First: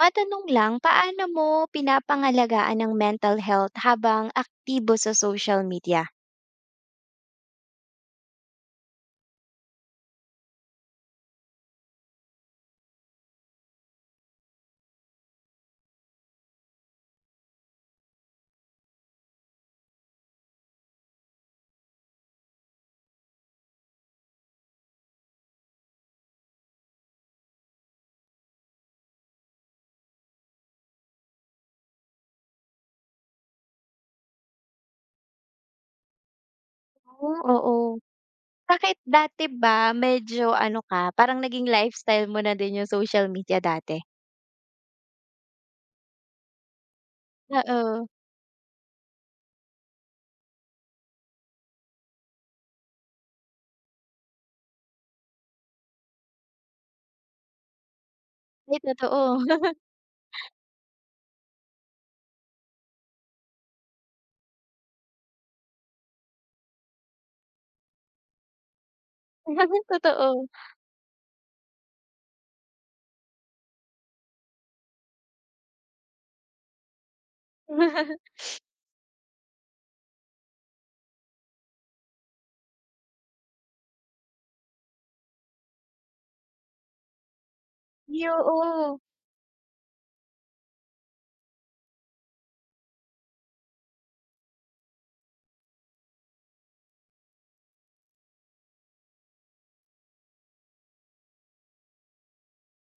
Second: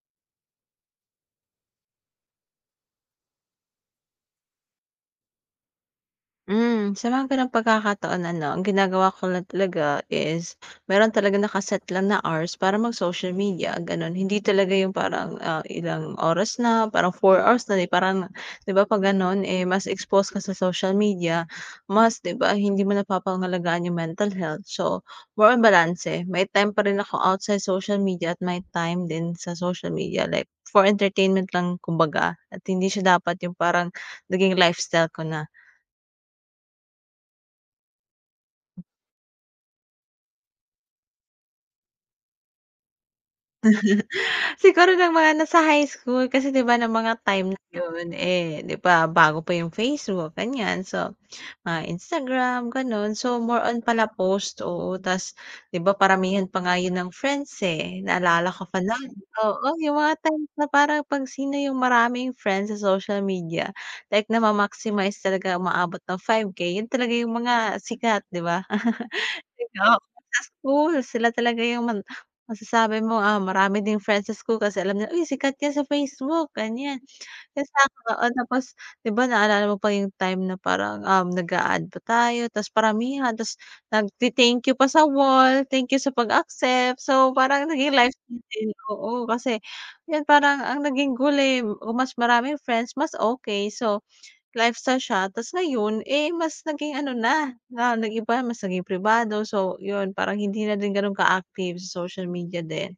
Matanong lang, paano mo pinapangalagaan ang mental health habang aktibo sa social media? Sa mga gano'ng pagkakataon ano, ang ginagawa ko lang talaga is meron talaga naka-set lang na hours para mag-social media, gano'n. Hindi talaga yung parang, ilang oras na, parang 4 hours na, di parang 'di ba 'pag gano'n, eh, mas exposed ka sa social media, mas 'di ba hindi mo napapangalagaan yung mental health. So, more on balanse. May time pa rin ako outside social media at may time din sa social media, like for entertainment lang kumbaga at hindi siya dapat yung parang naging lifestyle ko na. Oo, oo. Bakit dati ba medyo ano ka, parang naging lifestyle mo na din yung social media dati? Siguro ng mga nasa high school kasi 'di ba ng mga time na Oo. yun, eh, 'di ba bago pa yung Facebook ganyan, so, Instagram gano'n. So, more on pala post, oo, tas 'di ba paramihan pa nga yun ng friends, eh, naalala ko Ay, pa nun, totoo. oo, yung mga times na parang 'pag sino yung maraming friends sa social media, like na ma maximize talaga umaabot ng 5K yun talaga yung mga sikat, 'di ba? Oo, sa Totoo. school sila talaga yung masasabi mo, marami ding friends sa school kasi alam nila, "Uy, sikat yan sa Facebook," ganyan. Tapos ako oo, tapos 'di ba naalala mo pa yung time na parang, nag-a-add pa tayo tapos paramihan tapos nagte-thank you pa sa wall, thank you sa pag-accept. So, parang naging life Ay, natin oo. oo, kasi yun parang ang naging goal, eh, kung mas maraming friends mas okey. So, lifestyle siya ta's ngayon, eh, mas naging ano na, na nag-iba mas naging pribado. So, yun parang hindi na din gano'n ka-active sa social media din.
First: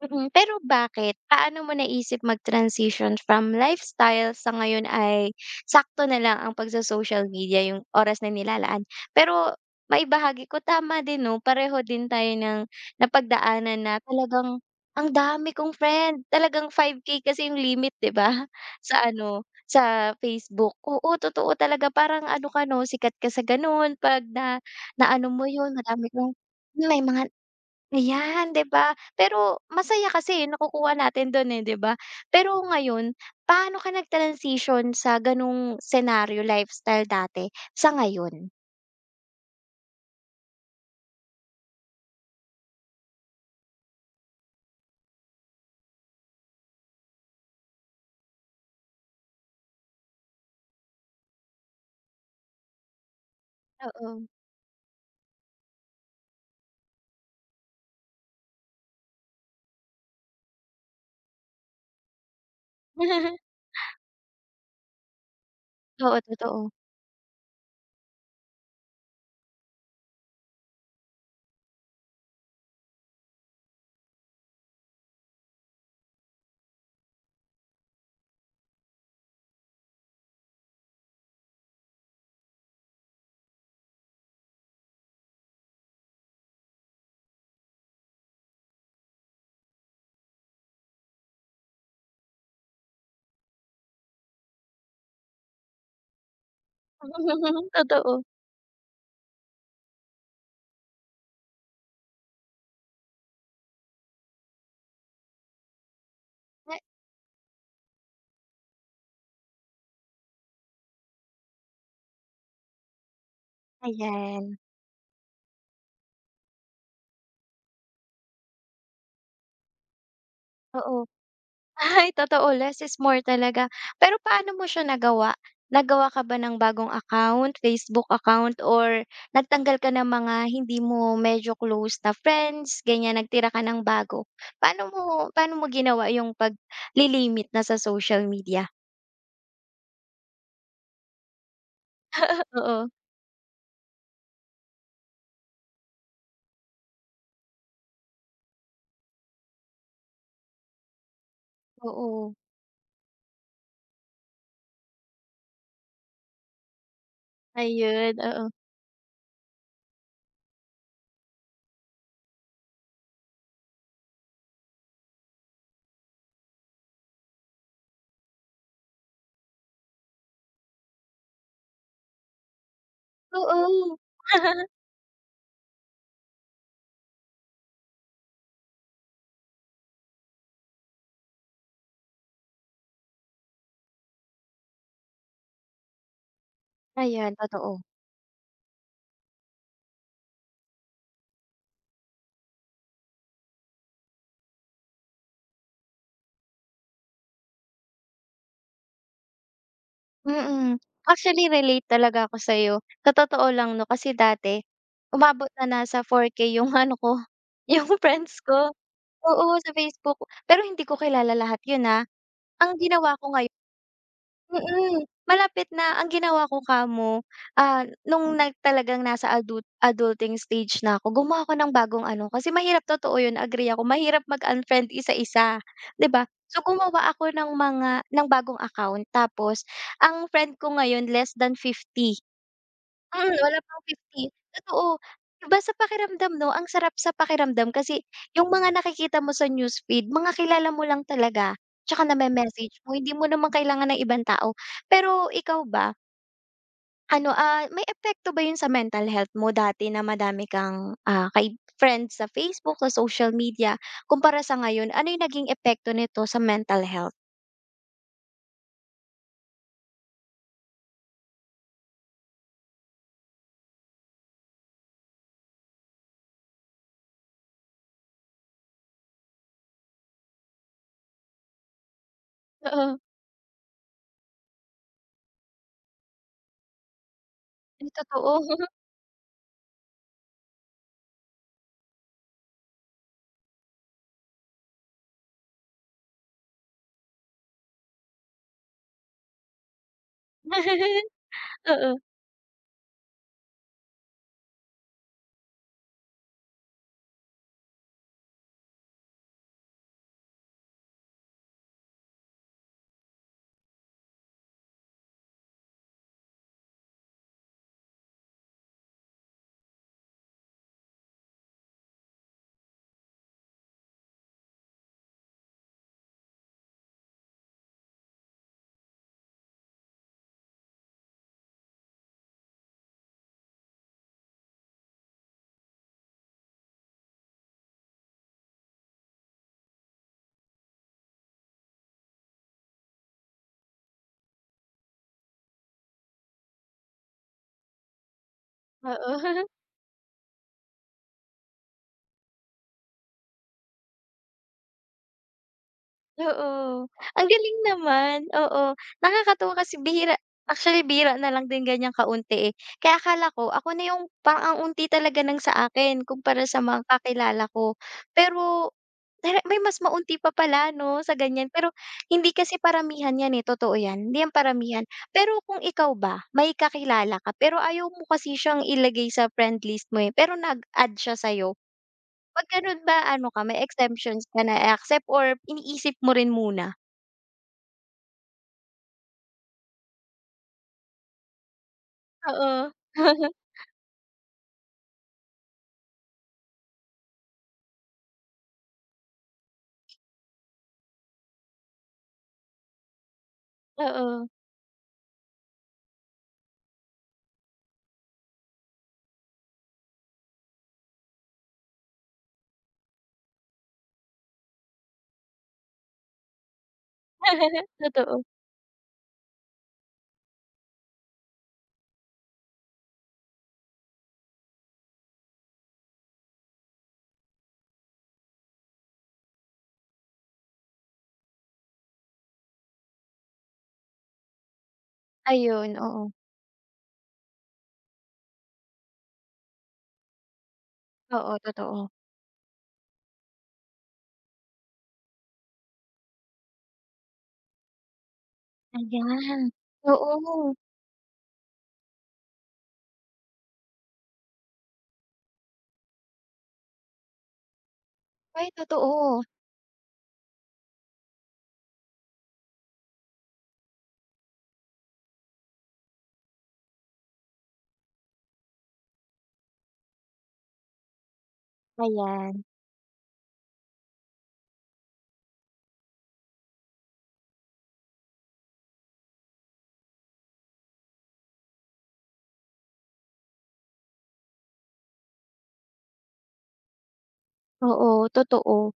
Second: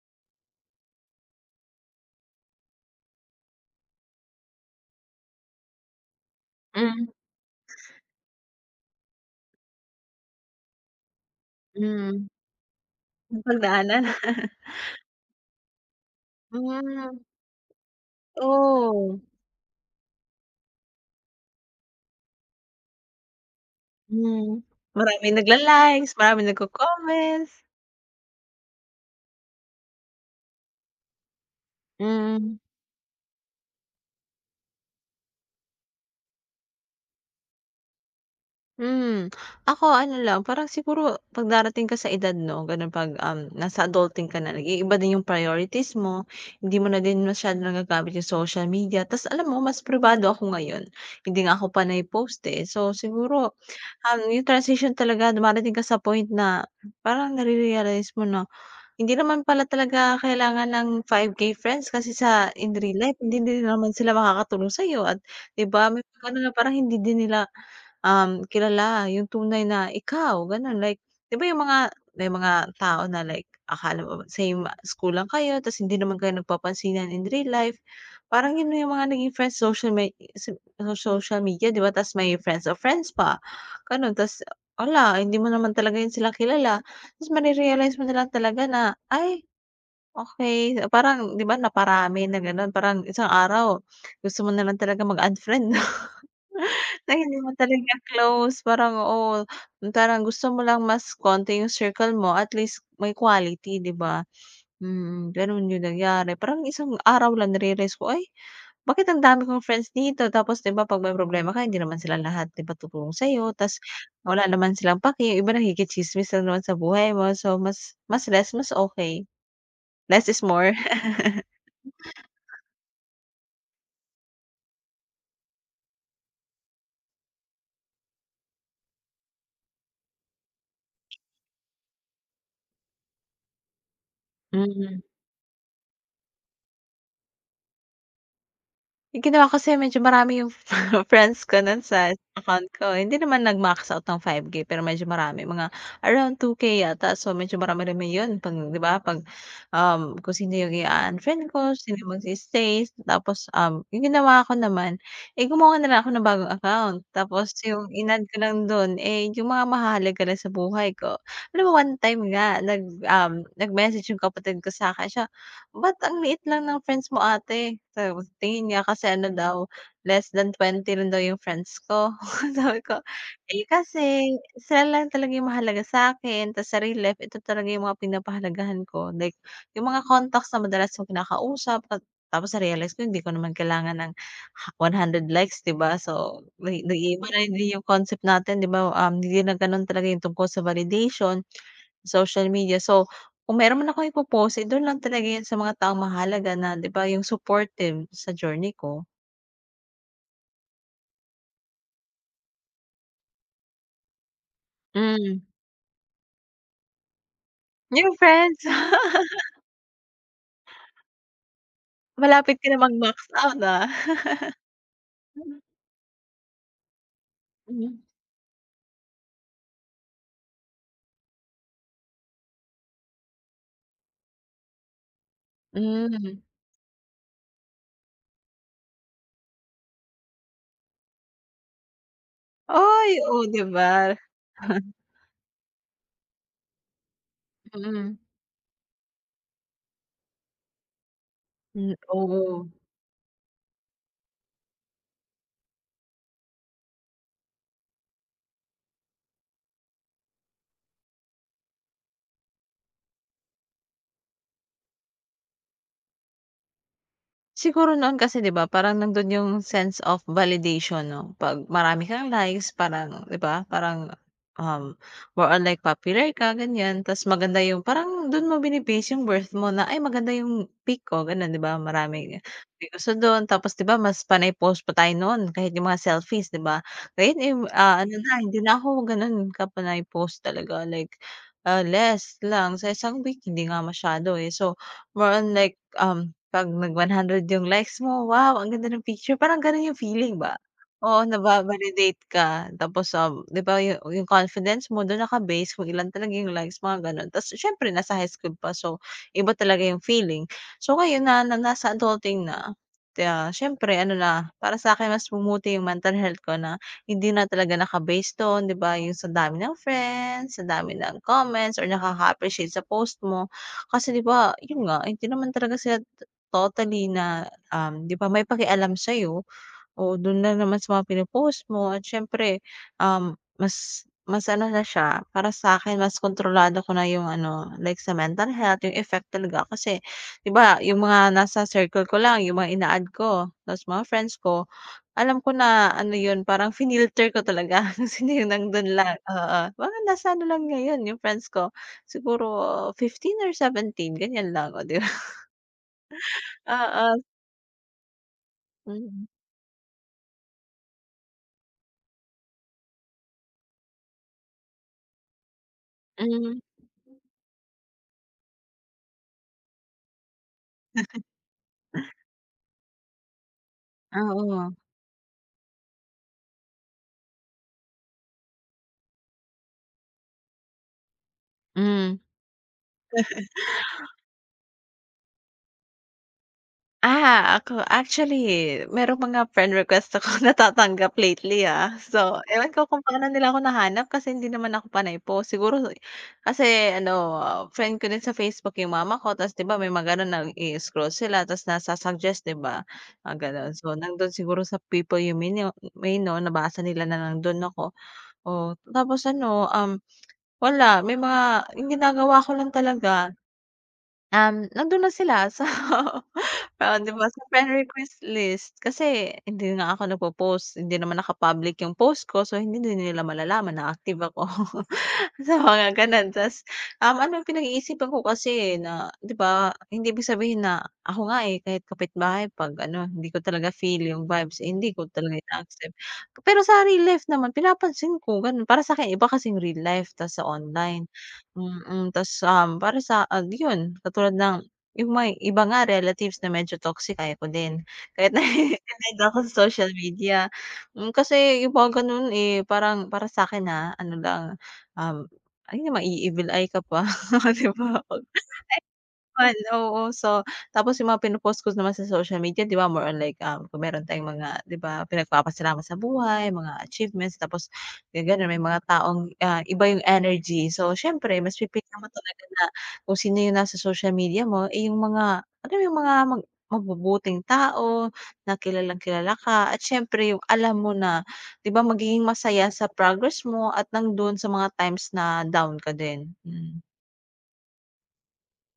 Mm, pero bakit? Paano mo naisip mag-transition from lifestyle sa ngayon ay sakto na lang ang Hmm, pagso-social media yung oras na nilalaan? Pero maibahagi ko, tama din 'no, pareho din hmm. tayo ng napagdaanan na Napagdaanan. talagang ang dami kong friend, talagang five Hmm. k kasi yung limit 'di ba, sa Oo. ano, sa Facebook. Oo, totoo talaga parang ano ka 'no, sikat ka sa gano'n 'pag Hmm. na na ano Maraming mo 'yun, madami nagla-likes, kong maraming may mga nagco-comments. ayan, 'di ba? Pero masaya kasi yung nakukuha natin dun, eh, 'di ba? Pero Hmm. ngayon, paano ka nag-transition sa ganung scenario lifestyle dati sa ngayon? Hmm, ako ano lang parang siguro 'pag darating ka sa edad 'no, gano'n 'pag, nasa adulting ka na nag-iiba din yung priorities mo, hindi mo na din masyado nagagamit yung social media. Tapos alam mo mas privado ako ngayon, hindi nga ako panay post, eh. So siguro, Oo. yung transition talaga dumarating ka sa point na parang nare-realize mo na hindi naman pala talaga kailangan ng 5K friends kasi sa in real life hindi din naman sila makakatulong sa'yo at 'di ba may Oo, pag-ano na totoo. parang hindi din nila, kilala yung tunay na ikaw gano'n like 'di ba yung mga may mga tao na like akala mo same school lang kayo ta's hindi naman kayo nagpapansinan in real life, parang yun na yung mga naging friends social me sa social media 'di ba ta's may friends of friends pa, gano'n ta's hala hindi mo naman talaga yun sila kilala. Tapos mare-realize mo na lang talaga na, "Ay, okey." Parang 'di ba naparami na gano'n, parang isang araw gusto mo na lang talaga mag-unfriend 'no, na hindi mo talaga Totoo. close. Parang oo, parang gusto mo lang mas konti yung circle mo, at least may quality 'di ba? Gano'n yung nangyari. Parang isang araw lang narealize ko, "Ay bakit ang dami kong friends dito tapos 'di ba 'pag may problema ka hindi naman sila lahat 'di ba tutulong sa'yo tas Ayan. wala naman silang paki, yung iba nakikitsismis lang naman sa buhay mo so mas mas less mas okey, less is more. Oo. Ay, totoo, less is more talaga. Pero paano mo siya nagawa? Nagawa ka ba ng bagong account, Facebook account or nagtanggal ka ng mga hindi mo medyo close na friends, ganyan, nagtira ka ng bago? Paano Mm. mo paano mo ginawa yung paglilimit na sa social media? Yung ginawa ko kasi medyo marami yung friends ko nun sa account Oo, ko, hindi naman nag-max out ng 5K pero medyo marami mga around 2K yata. So, medyo marami rami yun 'pag 'di ba 'pag, kung sino yung i unfriend ko, sino yung oo. magsi-stay tapos, yung ginawa ko naman, eh, gumawa na lang ako ng bagong account. Tapos yung Ayun, in-add ko oo. lang dun, eh, yung mga mahahalaga lang sa buhay ko. Alam mo one time nga nag-message yung kapatid ko sa'kin siya, Ba't ang liit lang ng friends mo ate? Tapos tingin niya kasi ano daw, less than 20 lang daw yung friends ko. Sabi ko, eh, Oo. kasi sila lang talaga yung mahalaga sa'kin tas sa real life ito talaga yung mga pinapahalagahan ko. Like yung mga contacts na madalas kong kinakausap at tapos na-realize ko hindi ko naman kailangan ng 100 likes 'di ba? So nag-iiba Ayan, na din totoo. yung concept natin 'di ba, hindi na gano'n talaga yung tungkol sa validation. Social media. So, kung meron man akong ipo eh, dun lang talaga yan sa mga taong mahalaga na 'di ba yung supportive sa journey ko. Mm. Actually, relate talaga ako sa'yo. Sa totoo lang 'no, kasi dati Hmm, umabot na nasa 4K yung ano ko, yung yung friends friends. ko. Oo, sa Facebook. Pero hindi ko kilala lahat yun, ah. Malapit ka Ang na mag-max ginawa ko ngayon. out, ah. Mm, malapit na. Ang ginawa ko kamo, ah, Mm. nung talagang nasa adulting stage na ako, gumawa ako ng bagong ano, kasi mahirap, totoo yun, agree ako, mahirap mag-unfriend isa-isa, 'di ba? Hmm. So, gumawa ako ng mga bagong account tapos ang friend ko ngayon less than 50. Uy, Mm, oh, wala 'di pang ba? 50, totoo. Iba sa pakiramdam 'no, ang sarap sa pakiramdam kasi Mm. yung mga nakikita mo sa newsfeed, mga kilala mo lang talaga, Hmm, tsaka oo. name-message mo, hindi mo naman kailangan ng ibang tao. Pero ikaw ba, ano, ah, may epekto ba yun sa mental health mo dati na madami kang, ah, kay friends sa Facebook, sa social media, kumpara sa ngayon, ano yung naging epekto nito sa mental health? Siguro noon kasi 'di ba parang nandun yung sense of validation 'no, 'pag marami kang likes parang 'di ba parang, um, more on like popular ka ganyan tas maganda yung parang dun mo bini-base yung worth mo na, "Ay maganda yung pic ko," ganun 'di ba maraming may Oo, gusto dun tapos 'di ba mas panay post pa tayo noon kahit yung mga selfies 'di ba? Ngayon, eh, yung ano na totoo. hindi na ako ganun kapanay post talaga like, less lang sa isang week hindi nga masyado, eh. So, more on like, 'Pag nag 100 yung likes mo, "Wow, ang ganda ng picture." Parang gano'n yung feeling ba? Oo, Oo, naba-validate ka tapos, 'di ba yung confidence mo do'n naka-base kung ilan talaga yung likes, mga gano'n. Ta's siyempre nasa high school pa, so iba talaga yung feeling. So ngayon na na nasa adulting na, siyempre ano na, para sa'kin mas bumuti yung mental health ko na hindi na talaga naka-base do'n, 'di ba, yung sa dami ng friends, sa dami ng comments or nakaka-appreciate sa post mo. Kasi 'di ba, yun nga, hindi naman talaga sila totally na, 'di ba, may pakialam sa'yo o do'n na naman sa mga pino mo at siyempre, mas mas ano na siya, para sa akin mas kontrolado ko na yung ano, like sa mental health, yung effect talaga kasi 'di ba, yung mga nasa circle ko lang, yung mga ina-add ko, tapos mga friends ko, alam ko na ano yun, parang finilter ko talaga kasi hindi yung nando'n lang, oo. oo. Mga nasa ano lang ngayon yung friends ko, siguro 15 or 17 ganyan lang, oh, 'di ba? Oo, Oo, ang galing naman, oo. mm. Nakakatuwa kasi bihira actually bihira na lang din ganyan kaunti, eh. Kaya akala ko ako na yung parang ang unti talaga ng sa akin kumpara Hmm, sa mga kakilala ko. Pero dahil may mas maunti pa pala 'no, sa ganyan. Pero hindi kasi paramihan 'yan, eh, totoo 'yan, hindi 'yan oo, paramihan. Pero kung ikaw ba, may kakilala ka pero ayaw mo kasi siyang ilagay sa friend list mo, eh, pero nag-add siya sa'yo, hmm. 'pag gano'n ba ano ka, may exemptions ka na i-accept or iniisip mo rin muna? Ako actually merong mga friend request ako natatanggap lately, ah. So, Oo. ewan ko kung paano nila ako nahanap kasi hindi naman ako panay post. Siguro kasi ano, friend ko din sa Facebook yung mama ko tapos 'di ba may mga gano'n nag-i-scroll sila tapos nasa-suggest 'di ba, mga gano'n. So, Oo. nando'n siguro sa people you may know nabasa nila na nando'n ako. Oh, tapos ano, wala may mga yung ginagawa ko lang talaga. Nandun na sila so parang 'di ba, sa friend request Totoo. list kasi hindi na ako nagpo-post, hindi naman naka-public yung post ko so hindi din nila malalaman na active ako. Sa mga gano'n ta's, ano pinag-iisipan ko kasi, eh, na 'di ba hindi ibig sabihin na ako nga, eh, kahit kapitbahay 'pag ano hindi ko talaga feel yung vibes, eh, hindi ko talaga Ayun, ina-accept. oo. Pero sa real life naman pinapansin ko gano'n, para sa akin iba kasing real life ta's sa online. Oo, totoo. Ta's, para sa yun katulad ng yung may iba nga relatives na medyo toxic ayaw ko din. Kahit na relate Ayan. ako sa social media. Oo. Kasi yung mga gano'n, eh, parang para sa akin ha, ano lang, um, ay, na mai-evil eye ka pa, 'di ba? Ay, totoo. Naman, oo. So, tapos yung mga pino-post ko naman sa social media 'di ba more on like, kung meron tayong mga 'di ba pinagpapasalamat sa buhay, mga achievements tapos gano'n may mga taong, iba yung energy. So, siyempre mas pipilian mo talaga Ayan. na kung sino yung nasa social media mo, eh, yung mga ano yung mga mabubuting tao na kilalang-kilala ka at siyempre yung alam mo na 'di ba magiging masaya sa progress mo at nang doon sa mga times na down ka din. Hmm. Oo, totoo.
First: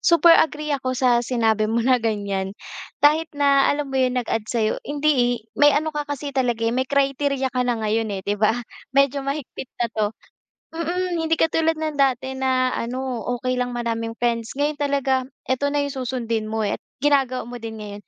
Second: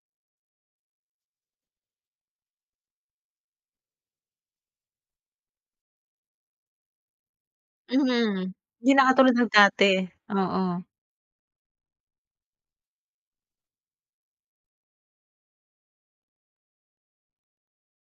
Super agree ako sa sinabi mo na ganyan. Kahit na alam mo yun nag-add sa'yo, hindi, eh, may ano ka kasi talaga, eh, may criteria ka na ngayon, eh, 'di ba? Mhm. Hindi na Medyo katulad ng mahigpit na dati, 'to. oo. Mm, hindi katulad ng dati na ano, okey lang maraming friends. Ngayon talaga eto na yung susundin mo, eh, at ginagawa mo din ngayon.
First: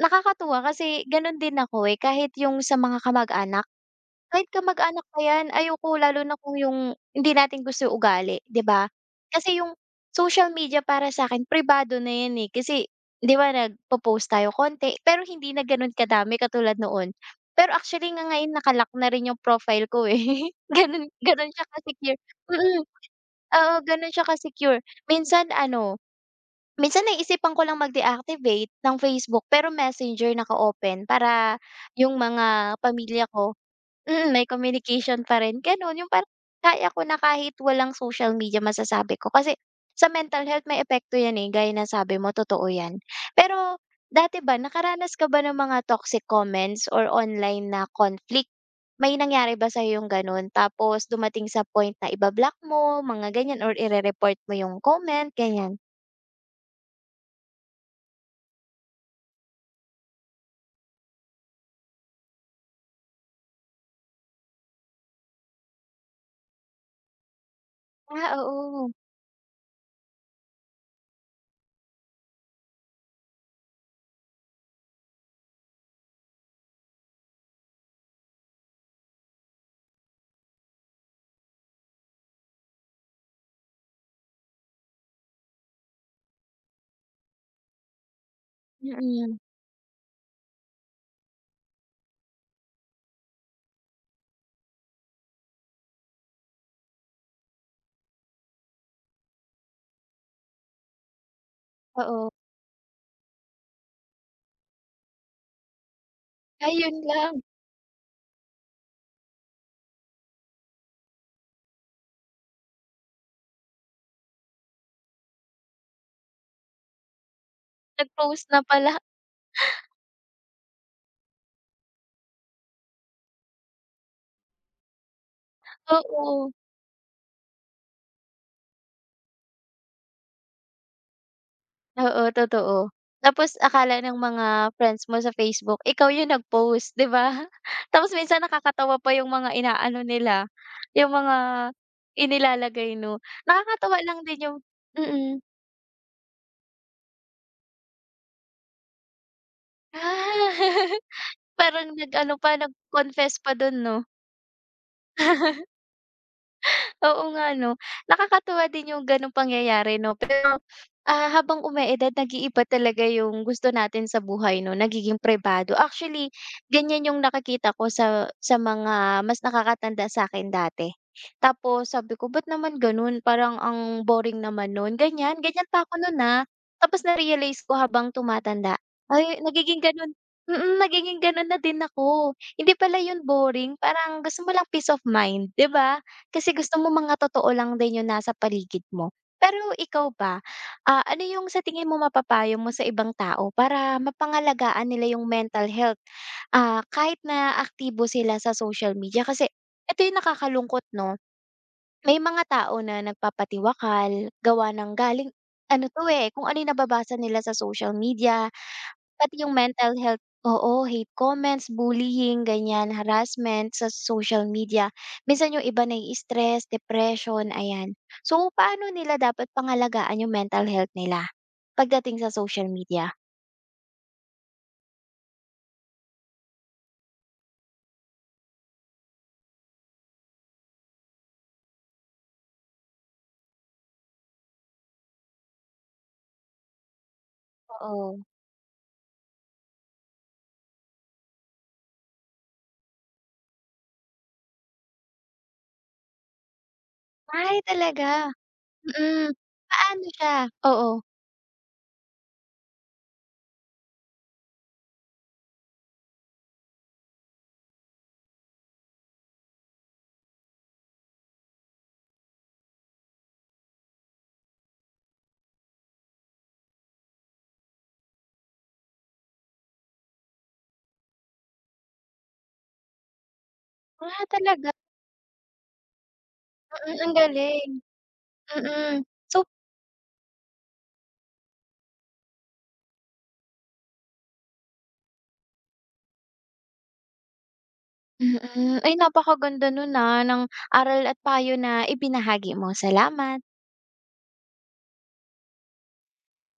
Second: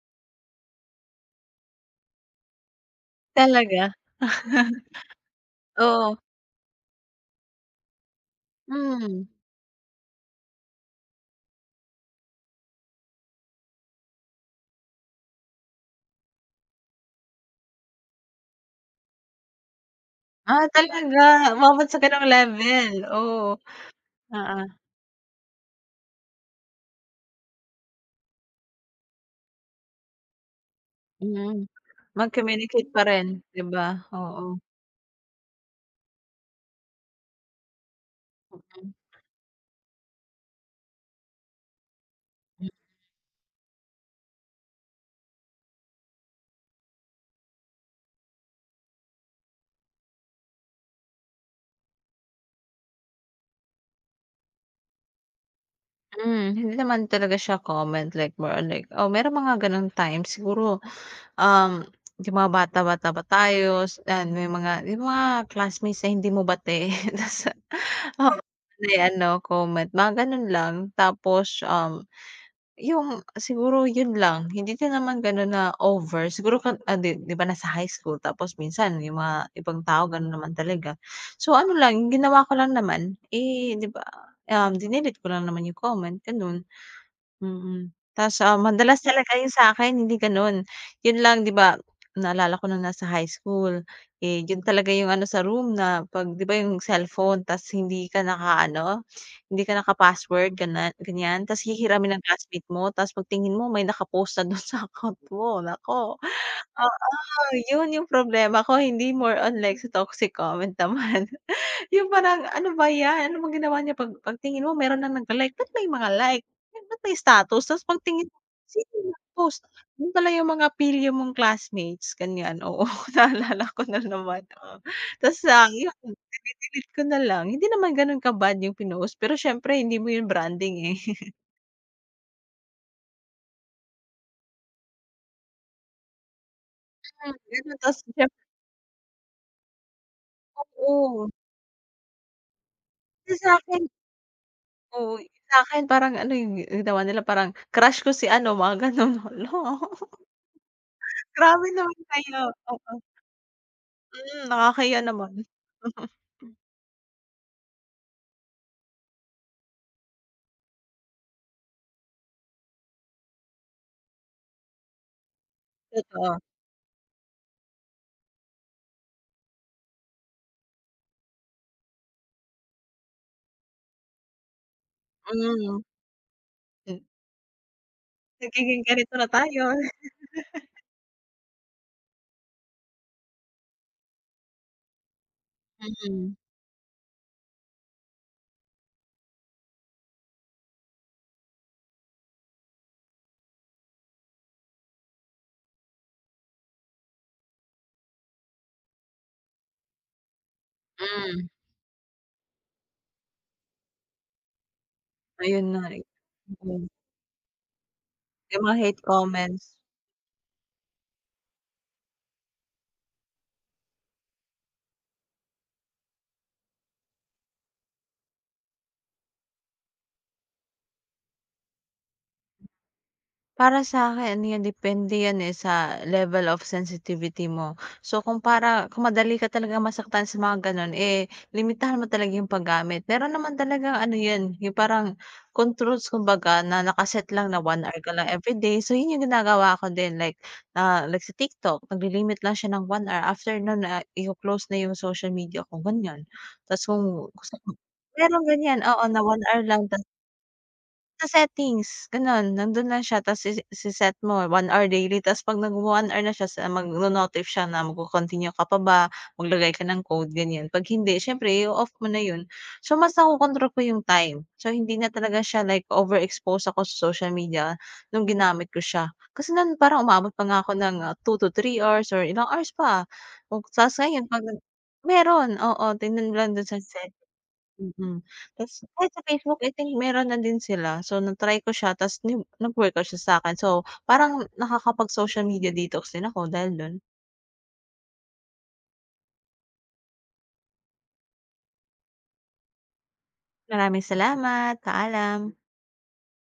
Nakakatuwa kasi gano'n din ako, eh, kahit yung sa mga kamag-anak. Talaga? Kahit kamag-anak pa 'yan, ayoko Oo, lalo na kung yung hindi natin gusto yung ugali, 'di ba? hmm. Kasi yung social media para sa'kin pribado na 'yan, eh, kasi 'di ba nagpo-post tayo konti, pero hindi na gano'n kadami katulad noon. Pero actually nga ngayon naka-lock na rin yung profile ko, eh, Ah, gano'n gano'n talaga? siya Umabot sa ka-secure, gano'ng mm. level, oo, Oo, gano'n siya oo. ka-secure. Minsan ano, minsan naisipan ko lang mag-deactivate ng Facebook pero Messenger naka-open para Mhm. yung mga Mag-communicate pa rin, pamilya ko. 'di ba? Mm, Oo. may communication pa rin gano'n yung parang kaya ko na kahit walang social media Hmm. masasabi ko kasi sa mental health may epekto 'yan, eh, gaya na sabi mo totoo 'yan. Pero dati ba nakaranas ka ba ng mga toxic comments or online na conflict? May nangyari ba sa'yo yung gano'n tapos dumating sa point na iba-block mo mga ganyan or ire-report mo yung comment ganyan? Hindi naman talaga siya common, like more on like merong mga gano'ng times siguro, um, yung mga bata-bata pa tayo and may mga yung mga classmates na hindi mo bate tas Ah, oo, oo, may ano, comment, mga gano'n lang. Tapos, Yung siguro yun lang, hindi din naman gano'n na over, siguro 'di ba nasa high school tapos minsan yung mga ibang tao gano'n naman talaga. So ano lang, yung ginawa ko lang naman, eh, 'di ba, dinelete ko lang naman yung comment, gano'n. Mm. Tas, madalas talaga mm, yun sa'kin hindi gano'n. Yun lang 'di ba, naalala ko nung nasa high school, eh, yun talaga yung ano sa room na 'pag 'di ba yung cellphone tas hindi ka nakaano, hindi ka naka-password ganyan, tas hihiramin ng oo. classmate mo tas pagtingin mo may naka-post na dun sa account mo, naku. Ayun Oo, lang, yun yung problema ko hindi more on like sa toxic comment naman. Yung parang, "Ano ba 'yan? Ano bang ginawa niya?" 'Pag pagtingin mo meron ng nagla-like, ba't may mga like? Eh, ba't may status? Tapos pagtingin mo, nag-post na sino pala, yung nag-post? Yun pala yung mga pilya mong classmates, ganyan. Oo, naalala ko na naman, oo. Tapos, yun, oo. dinelete ko na lang. Hindi naman ganun ka-bad yung pinost, pero siyempre hindi mo yun branding, eh. Oo, totoo. Tapos akala ng mga friends mo sa Facebook ikaw yung nag-post, 'di ba? Hmm. Ganun, tapos Tapos minsan siyempre nakakatawa pa yung mga inaano nila, yung oo. mga inilalagay, 'no? Kasi sa'kin Nakakatuwa lang din yung oo, mm. sa'kin parang ano yung ginawa nila, parang crush ko si ano, mga ganun. Hala, grabe Parang naman nag-ano kayo, pa, nag-confess pa dun, 'no? Nakakahiya naman. Oo nga 'no, nakakatuwa din yung gano'ng pangyayari 'no, pero, ah, habang umeedad nag-iiba talaga yung gusto natin sa buhay 'no, nagiging pribado. Actually, Totoo, ganyan yung nakakita ko sa mga mas nakakatanda sa akin dati. Tapos sabi ko, "Ba't naman gano'n, parang ang boring naman no'n." Ganyan, ganyan hmm. pa ako nun na tapos na-realize ko habang tumatanda, Nagiging ganito na ay tayo. nagiging gano'n, nagiging gano'n na din ako. Hindi pala 'yun boring, parang gusto mo lang peace of mind, 'di ba? Mm, Kasi gusto mo mga totoo lang din yung nasa paligid mo. Pero ikaw ba, ah, ano yung sa tingin mo mapapayo mo sa ibang tao para mapangalagaan nila yung mental health, ah, kahit na aktibo sila sa social media? Kasi ito yung nakakalungkot 'no, hmm, may mga tao na nagpapatiwakal, gawa ng galing ayun na ano eh, 'to, eh, kung ano yung nababasa nila sa social media, yung mga hate pati yung comments. mental health, oo, hate comments, bullying, ganyan, harassment sa social media. Minsan yung iba nai-stress, depression, ayan. So, paano nila dapat pangalagaan yung mental health nila pagdating sa social media? Para sa akin 'yan, depende 'yan, eh, sa level of sensitivity mo. So, kung madali ka talaga masaktan sa mga gano'n, eh, limitahan mo talaga yung paggamit. Meron naman talaga ano 'yan, yung parang controls kumbaga na nakaset lang na 1 hour ka Oo. lang everyday. So, yun yung ginagawa ko din like, like sa TikTok nagli lang siya ng 1 hour, after no'n, iko-close na yung social media ko, ganyan. Tapos kung gusto Ay, ko talaga? merong ganyan, oo, na Mm. 1 hour lang. Tas Paano siya? Oo. sa settings, gano'n. Nandun lang siya tapos ise-set mo 1 hour daily tapos 'pag nag-1 hour na siya sa magno-notif siya na magko-continue ka pa ba, maglagay ka ng code, ganyan. 'Pag hindi, syempre i off mo na 'yun. So, mas nakokontrol ko yung time. So, hindi na talaga siya like overexpose ako sa social media nung ginamit ko siya. Kasi no'n parang umabot pa nga ako ng, 2 to 3 hours or ilang hours pa. O tapos Ah, ngayon 'pag talaga? meron, oo, tingnan mo lang do'n sa Mm, ang galing. Mm. Tas Mm. kahit sa So Facebook I think meron na din sila. So na-try ko siya tas nag-workout siya sa'kin. So parang nakakapag-social media detox din ako dahil dun. mm. Ay, napakaganda nun, na ng aral at payo na ibinahagi mo. Salamat. Maraming salamat, paalam.